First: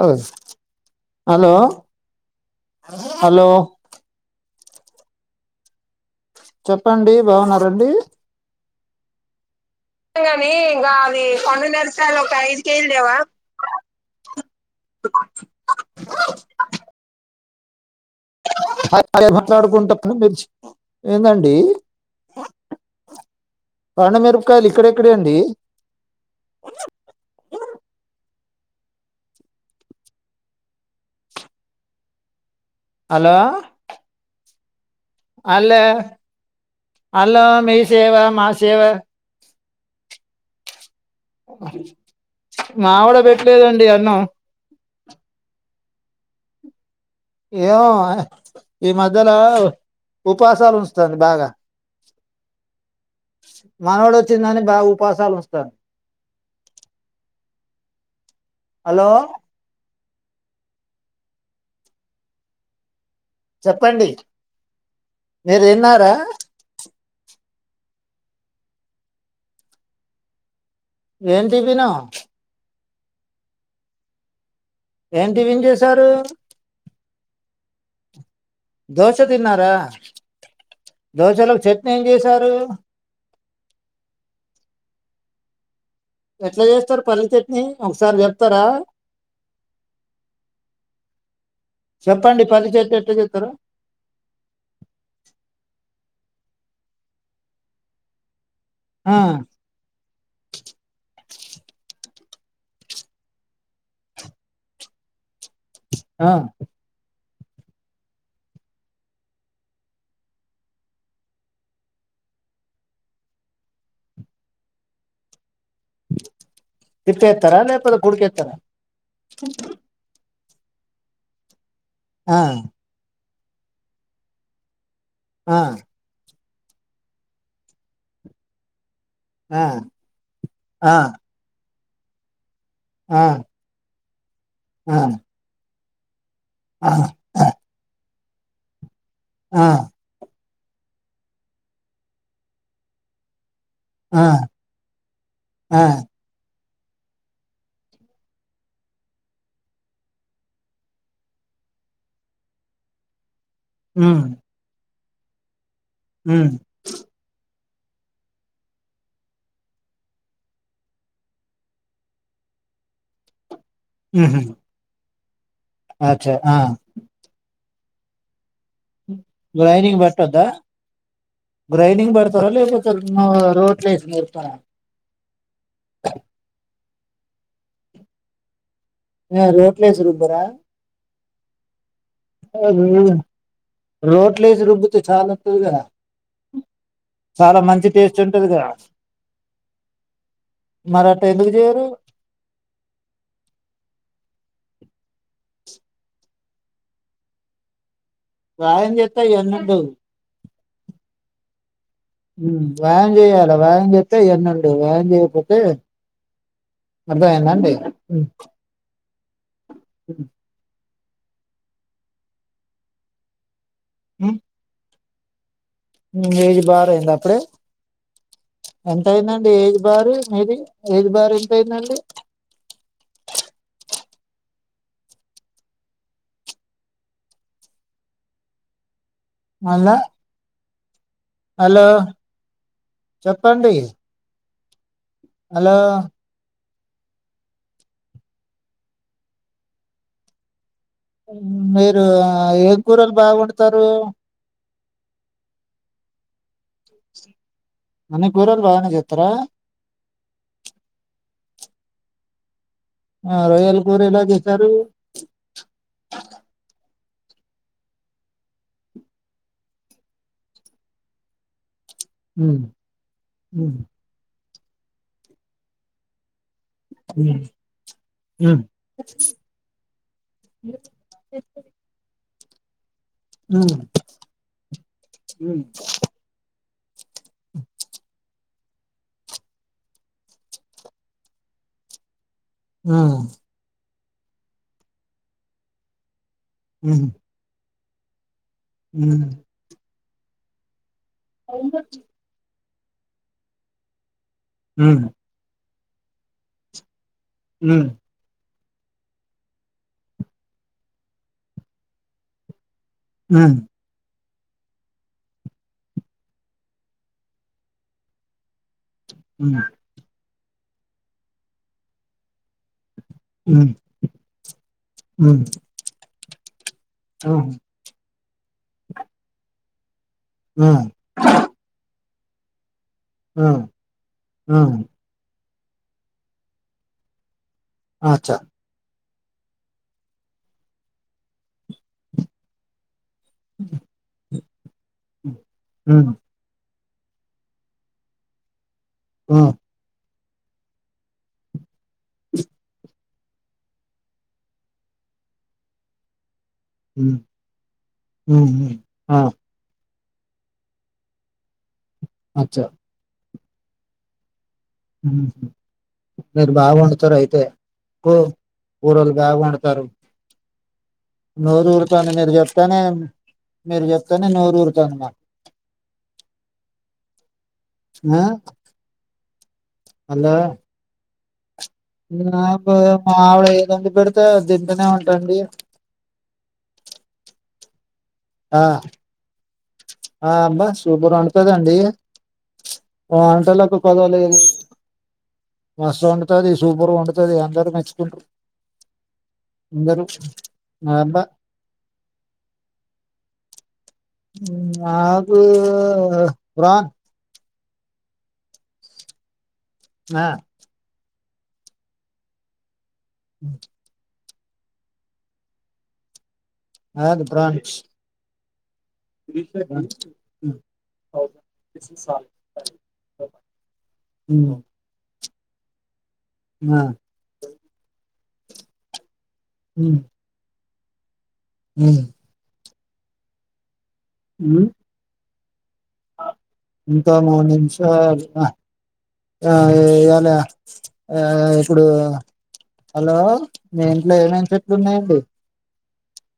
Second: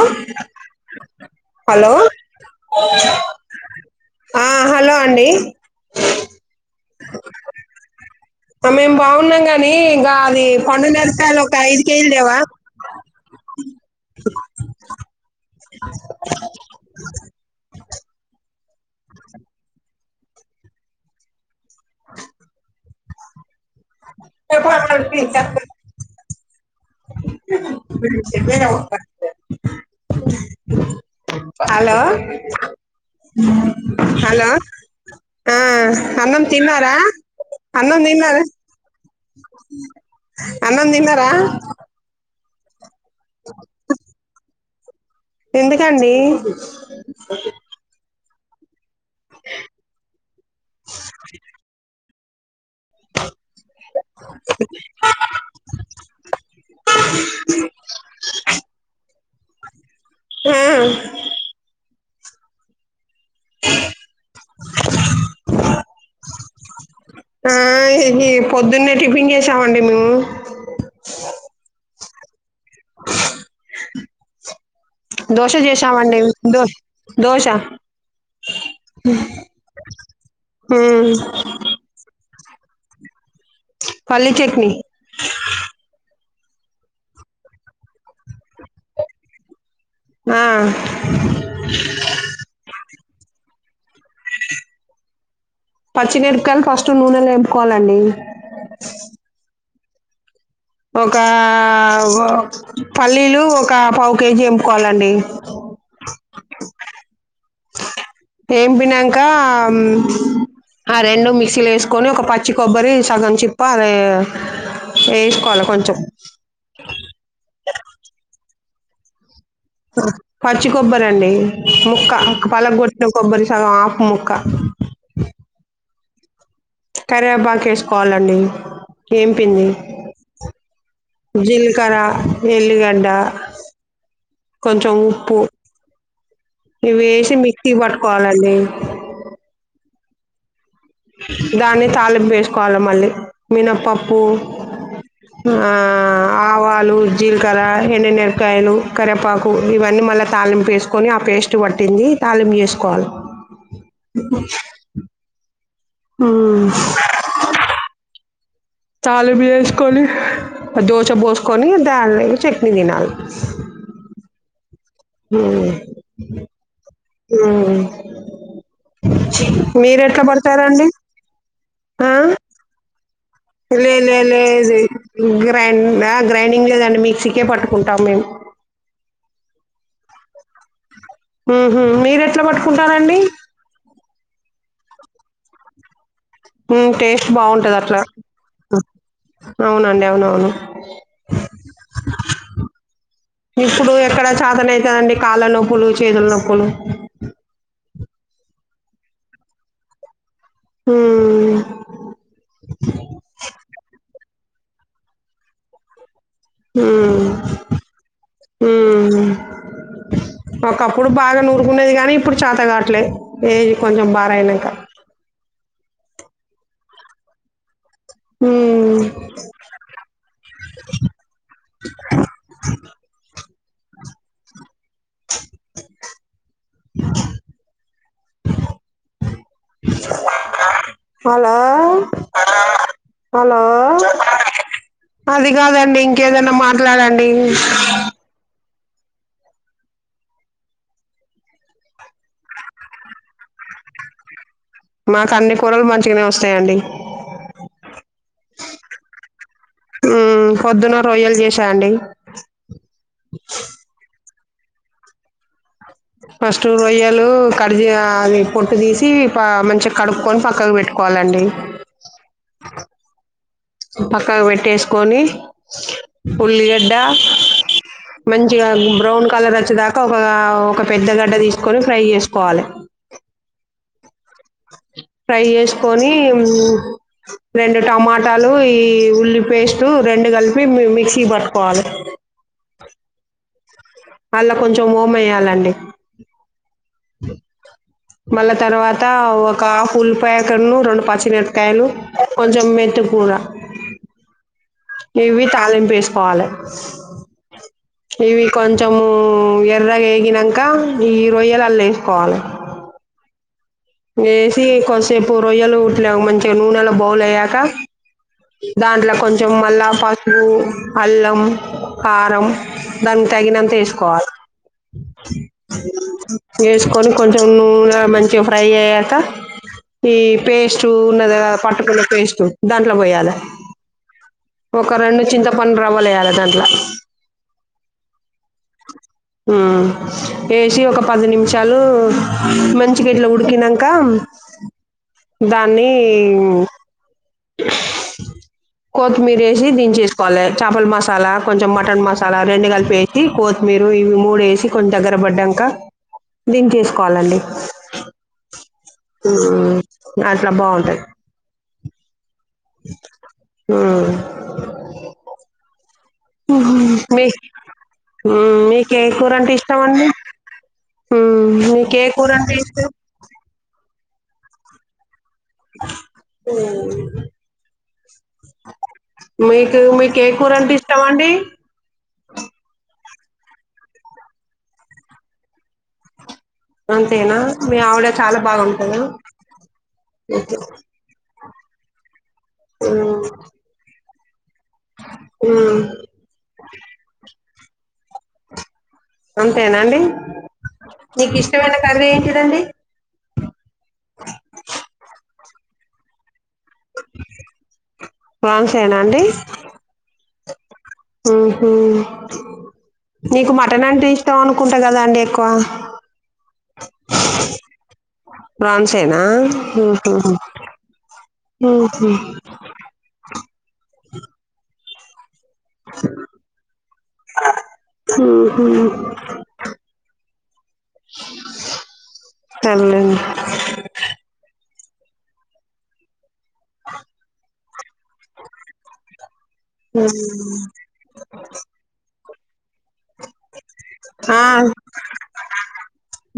Hello hello hello ఆ hello అండి చెప్పండి బాగున్నండి మేం బాగున్నాం కానీ ఇంకా అది పండుగ ఇంకా అది మరకాయలు ఒక కొండ ఐదు మిరపకాయలు ఒక కేజీలువా [inaudible] ఐదు కేజీలు లేవా య మాట్లాడుకుంటప్పుడు మీరు ఏందండి అ కొండ మరుపకాయలు ఇక్కడెక్కడ అండి ద ఒక హలో హలో హలో ఆ అల్లే అన్నం తిన్నారా హలో మీ అన్నం సేవ తిన్నార మా సేవ అన్నంతిన్నార మావిడ పెట్టలేదండి అన్నం ఎందుకండి ఏ ఈ మధ్యలో ఉపాసాలు ఉంచంది బాగా మనవడు వచ్చిందాన్ని బాగా ఉపాసాలు వస్తాయి హలో హా చెప్పండి మీరు తిన్నారా ఆ ఇది పొద్దున్నే టిఫిన్ చేసామండి మేము ఏంటివనా ఏం దోశ టిఫిన్ చేశారు చేసామండి దో దోశ దోశ తిన్నారా ఉమ్ దోశలకు చెట్ని ఏం చేసారు పలీ చట్నీ ఎట్లా చేస్తారు పని చెట్ని ఒకసారి చెప్తారా ఆ చెప్పండి పల్లి చట్నీ ఎట్ చెతార పచ్చిమిరపకాయలు ఫస్ట్ నూనెలో వేంపుకోవాలండి ఆ ఒక పల్లీలు ఒక పావు కేజీ ఎంపుకోవాలండి ఆ ఏం పినక ఆ రెండు మిక్సీలు వేసుకొని ఒక పచ్చి కొబ్బరి సగం చిప్ప అదే ఏకాల కొంచ తిప్పస్తారా లేపోద కుడుకస్తారా పచ్చి కొబ్బరండి ముక్క ఆ, పలగొట్ట కొబ్బరి సగం ఆఫ ముక్క ఆ కరేబాక వేసుకోవాలండి ఆ, ఏంపింది ఆ, జీ కుక్కర ఎల్లిగడ్డ ఆ, కొంచెం ఆ, ఉప్పు ఆ, ఇవి వేసి మిక్సీ కి పట్టుకోవాలండి ఆ, దాన్ని తాలిపు వేసుకోవాలి మళ్ళీ మినపప్పు ఆ, ఆ ఆవా లు జీలకర్ర ఎండెనరకాయలు కరి్రేపాకు ఇవన్నీ మళ్ళీ తాళింపు వేసుకొని ఆ పేస్ట్ పట్టి ంది తాలి యూస్ కాల్ హ తాల బి వేసుకొని దోచ పోసుకొని దాని చట్నీ తినాలి ఉహుం ఉమ్ ఊమ్ గ్రైండింగ్ మీరు ఎట్లా పట్టొద్దా పడతారండి ఆ గ్రైండింగ్ పడతారా లేకపోతే రోట్లు లే వేసి లే నేర్పుతారా లెజి గ్రైండ్ గ్రైండింగ్ లేదండి మిక్సీకే పట్టుకుంటాం మేము రోట్లేసిరుబ్బరా ఉహుమ్ మీరు ఎట్లా పట్టుకుంటారండి. రోట్లేసి రుబ్బుతే చాలా వత్తాది గా టేస్ట్ బాగుంటది అట్లా టేస్ట్ ఉంటది కదా అవునండి అవునవును మరి అట్ట ఎందుకు చేయరు ఇప్పుడు ఎక్కడ చతనైతదండి కాళ్ళ నొప్పులు చేతుల నొప్పులు వ్యాయామం చెత్తే ఇయన్నీ ఉండవు. హుమ్ వ్యాయామం చేయలే వ్యాయామం చెత్తే ఇయన్నీ ఉండవు వ్యాయామం చేయపోతే ఉమ్ అర్థమయ్యిదాండి ఉమ్ ఒకప్పుడు బాగా నూరుకునేది కాగానీ ఇప్పుడు చాత కాట్లే ఏజ్ కొంచెం బార్ ఉమ్, అయినంక ఏజ్ బార్ అయ్యిందా అప్పుడే ఉమ్ ఎంత అయిందండి ఏజ్ బార్ మీది ఏజ్ బార్ ఎదండి. మళ్ళా హలో హలో చెప్పండి అది హలో కాదండి ఇంకేదన్నా మాట్లాడండి. మీరు ఏం కూరలు బాగవండుతారు? మాకు అన్ని కూరలు మంచిగానే వస్తాయండి. అన్ని కూరలు బాగానే చేస్తారా పొద్దున్న రోయ్యలు చేసాండి. ఆ రొయ్యల కూర ఎలా చేశారు. ఫస్ట్ రోయ్యలు లు కడి చేయ అది పొట్టు తీసి ప మంచిగా కడుక్కోని పక్కకు పెట్టుకోవాలండి. హ్మ్ పక్కకు వేట్టేసుకొని ఉల్లిగడ్డ ఉమ్, ఉమ్, మంచిగా బ్రౌన్ కలర్ వచ్చేదాకా ఒక ఒక పెద్ద గడ్డ తీసుకొని ఫ్రై ఏస్ కాలే అ ఫ్రై ఏసుకొని ఉమ్ రెండు టమాటాలు ఈ ఉల్లి పేస్ట్ రెండు కలిపి మి మిక్సీ పట్టుకోవాలి. అ ఆ అళ్ళ కొంచెం ఓమ ఎయ్యాలండి. ఉమ్. మళ్ళా తర్వాత హ్మ్. ఒక ఆఫ్ ఉల్లిపాయ కన్ను రెండు పచ్చిమిరకాయలు కొంచెం మేం స్పెషల్ కూర హ్మ్. ఇవి తళింపు ఏసుకోవాలి. ఉమ్ కొంచెము ఎర్రగా ఎగినంక ఈ రొయ్యలు అల్లా ఎసుకోవాలి. హ్మ్ ఏసి కొంచెంసేపు రోయ్యలు ఉట్లే మంచిగా నూనెలో బౌల్ అయ్యాక దాంట్ల కొంచెం హ్మ్. మళ్ళా పసుపు అల్లం కారం దానికి హ్మ్. తగినంత ఎసుకోవాలి. హ్మ్. ఏసుకొని ఆ! కొంచెం నూనె మంచిగా ఫ్రై అయ్యాక ఈ ఆ! పేస్ట్ ఉన్నది గా పట్టుకున్న పేస్ట్ దాంట్లో పోయాలే ఆ! ఆ! ఒక రెండు చింతప్ కొన్ని రవ్వలు ఎయ్యాలి దాంట్ల అచ్చా వేసి ఒక పది నిమిషాలు మంచిగా త తినక దాన్ని హ్మ్. కొత్తిమీర ఆ! వేసి దేసుకోవాలి చేపల మసాలా కొంచెం మ మటన్ మసాలా రెండు కలిపి వేసి కొత్తిమీర ఇవి మూడు వేసి కొంచెం దగ్గర పడ్డాక దని హ్మ్. చేసుకోవాలండి హ్మ్. హ్మ్. ఆ మ్మ్ అట్లా బాగుంటాయి అచ్చా ఆ హ మీరు బాగు వండుతారు మీ అయితే మ్మ్ మీకే ఊరోళ్ళు కూర బాగా అంటే ఇష్టం వండుతారు అండి మ్మ్ నోరు మీకే ఊరుతాను కూర మీరు అంటే చెప్తానే ఇష్టం మీరు చెప్తానే నోరుఊడతాను మాకు అఓ ఆ? మీకు మీ కే కూర అంటే ఇస్తామ అండి మావిడ ఏదండి పెడితే తింటూనే ఉంటండి అంతేనా మీ ఆవిడ చాలా ఆ, బాగా ఉంటందా ఆ అబ్బా సూపర్ వంటంటదండి మ్మ్ వంటలకు కదవలేదు మ్మ్ బస్ వంతుది సూపర్గా వడుతుది అందరు మెచ్చుకుంటారు అంతేనా అండి అందరూ మా అబ్బా నీకు ఇష్టమైన కర్రీ ఏంటిడండి ఆపు కురాన్ ఫన్స్నా అండి ఆ హ నీకు మటన్ అంటీ ఇం అనుకుంటా కదా అండి ఎక్కువ అ ప్రాన్ బాన్స్నా అ [inaudible] ఆ హహ హ [inaudible] హ అ ఉమ్ ఇంకా మనష ఆ ఇళ ఆ ఇప్పుడు హలో మీ ఇంట్లో ఆ ఏమేన చెట్లు ఉన్నాయండి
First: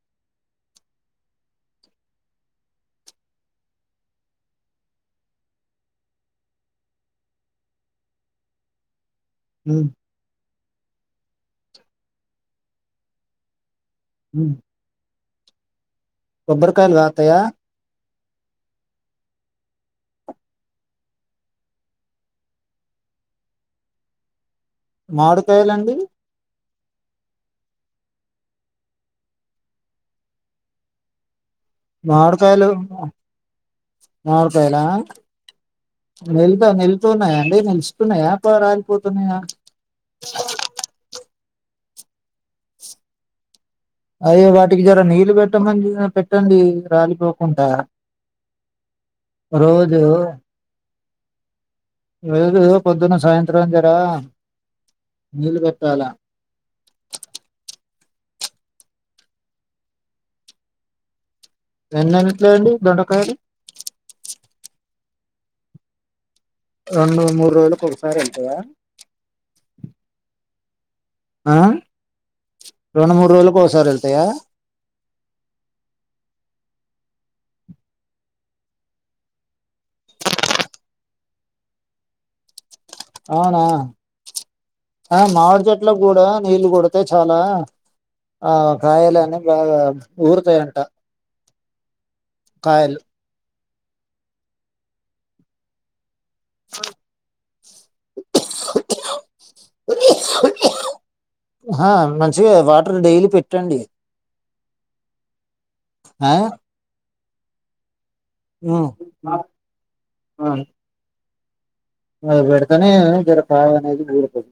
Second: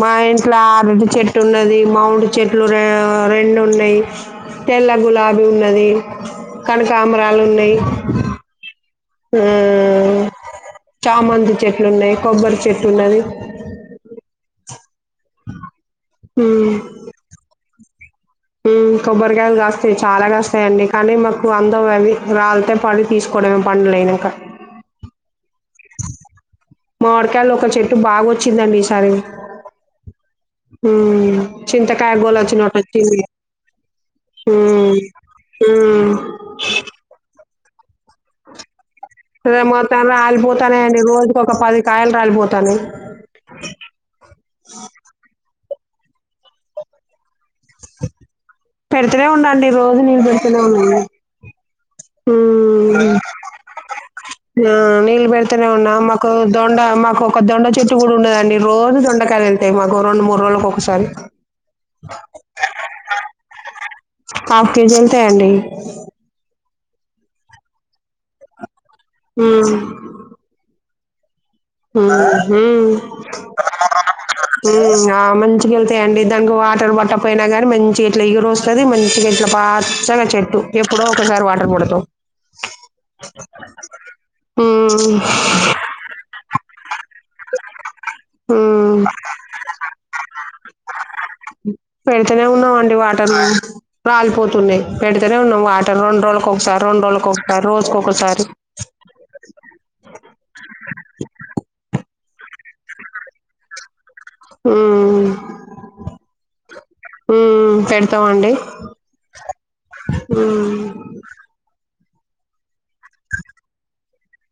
మా ఇంట్లో అరటి చెట్టు ఉన్నది మౌండ్ చెట్లు ర రెండు ఉన్నాయి తెల్ల గులాబీ ఉన్నది కనకామరాలు ఉన్నాయి ఉమ్, ఆ చామంతి చెట్లు ఉన్నాయి కొబ్బరి చెట్లు ఉన్నది గు ఉమ్ కొబ్బరుకాయలు రాతయా కొబ్బరికాయలు కాస్తాయి చాలా కాస్తాయిండి కానీ మాకు వందం అవి రాలితే పడి తీసుకు కొడమే పంలేనాక మాడుకాయలండి మా వడకాయలు ఒక చెట్టు బాగొచ్చిందండి ఈసారి చింత కయ మామిడికాయలు బచ్చట చ మామిడికాయలా హ నలికున్నా పోాల ే మొత్తాం రాలిపోతానేండి రోజుకి ఒక పది కాయలు రాలిపోతాను అయే వాటికి జర నీళ్ళు పెట్టమని పెట్టండి రాలిపోక కుంటా పెడుతూనే ఉండండి రోజు నీళ్ళు పెడుతూనే ఉండండి ఏజో ఉమ్ పొద్దున్న సాయంత్రం జార ఆ నీళ్ళ పెడుతనే ఉన్నా మాకు దొండ మాకు ఒక దొండ చు ఇూ కూడా ఉండదండి రోజు దొండకాలు వెళ్తాయి మాగో రెండు మూ రోుల ఒకసారి ఎన్నిట్డి దొండకాయారి తెేనడి రెండు మూడు రోజులలకు ఒకసారి వెళ్ంటయా ఆ ఆ? రెండు మూడు రోజులకు ఒకసారి వెళ్తాయా ఆ ఆ మంచికిళ్తాయంండి దంగా బట్టర్ బట్ట పోయినా ని మంచి ఇట్లా ఎగురు వస్తుంది మంచిగా ఇట్లా పచ్చగా చెట్టు ఇప్పుడ ఒకసారి వాటర్ పడతా అవునా ఆ మామిడి చెట్లో కూడా నీళ్ళు కొడితే చాలా ఆ ఉమ్ కాయాలని బాగా ఊరుతాయంట పెడితేనే ఉన్నాంండి కాయలు వాటలో రాలిపోతున్నాయి పెడితేనే ఉన్నాం వాటర్ రెండు రోజు ొసారి రెండు రోజుక ఒకసారి రోజుకకసారి ఆ మంచిగా వాటర్ డైలీ పెట్టండి ఉమ్ హ పెడతామండి అ పెడితేనే ఇక్కడ కావ అనేది ఊడిపోదు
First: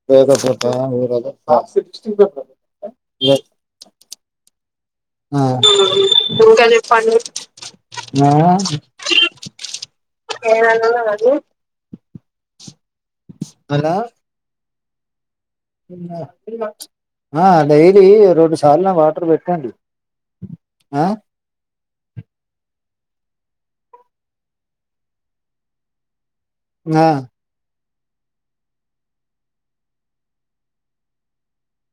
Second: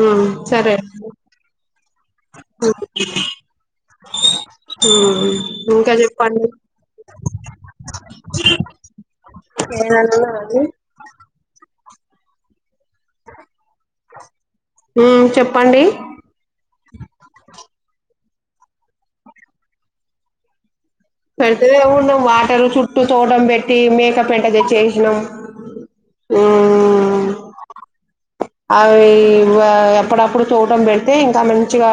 ఉమ్ సరే ఆ ఇంకా చెప్పండి ఇంకా చెప్పండి ఆ ఏన అది హలో చెప్ప ఆ డైలీ రెండు సార్లు వాటర్ పెట్టండి ఆ పెత ఎను ం వాటర్ చుట్టూ చూడం పెట్టి మేకప్ ఎంట తెచ్చసినాం ఆ అవి ఎప్పుడప్పుడు చూటం పెడితే ఇంకా మంచిగా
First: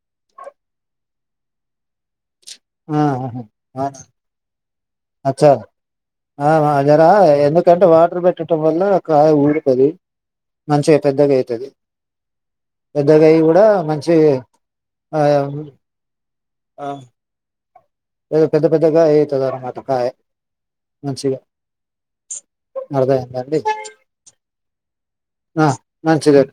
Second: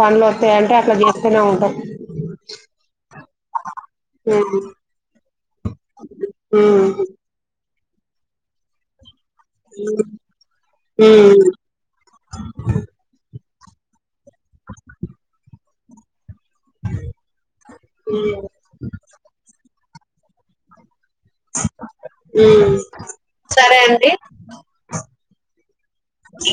పనులు వస్తాయింటే ఇట్లా చేస్తూనే ఉంటాం ఉమ్ అచ్చార ఉమ్ ఎందు ఎ అంటే వాటర్ పెట్టడం వల్ల ఊరుతుంది మంచిగా పెద్దగా ఉమ్ అవుతుంది పెద్దగాయ కూడా మంచి స ఆ ఏదో పెద్ద పెద్దగా అయితుంది అన్నమాట కాయ మంచిగా అర్థమైందండి సరే అండి ఆ మన్ చెర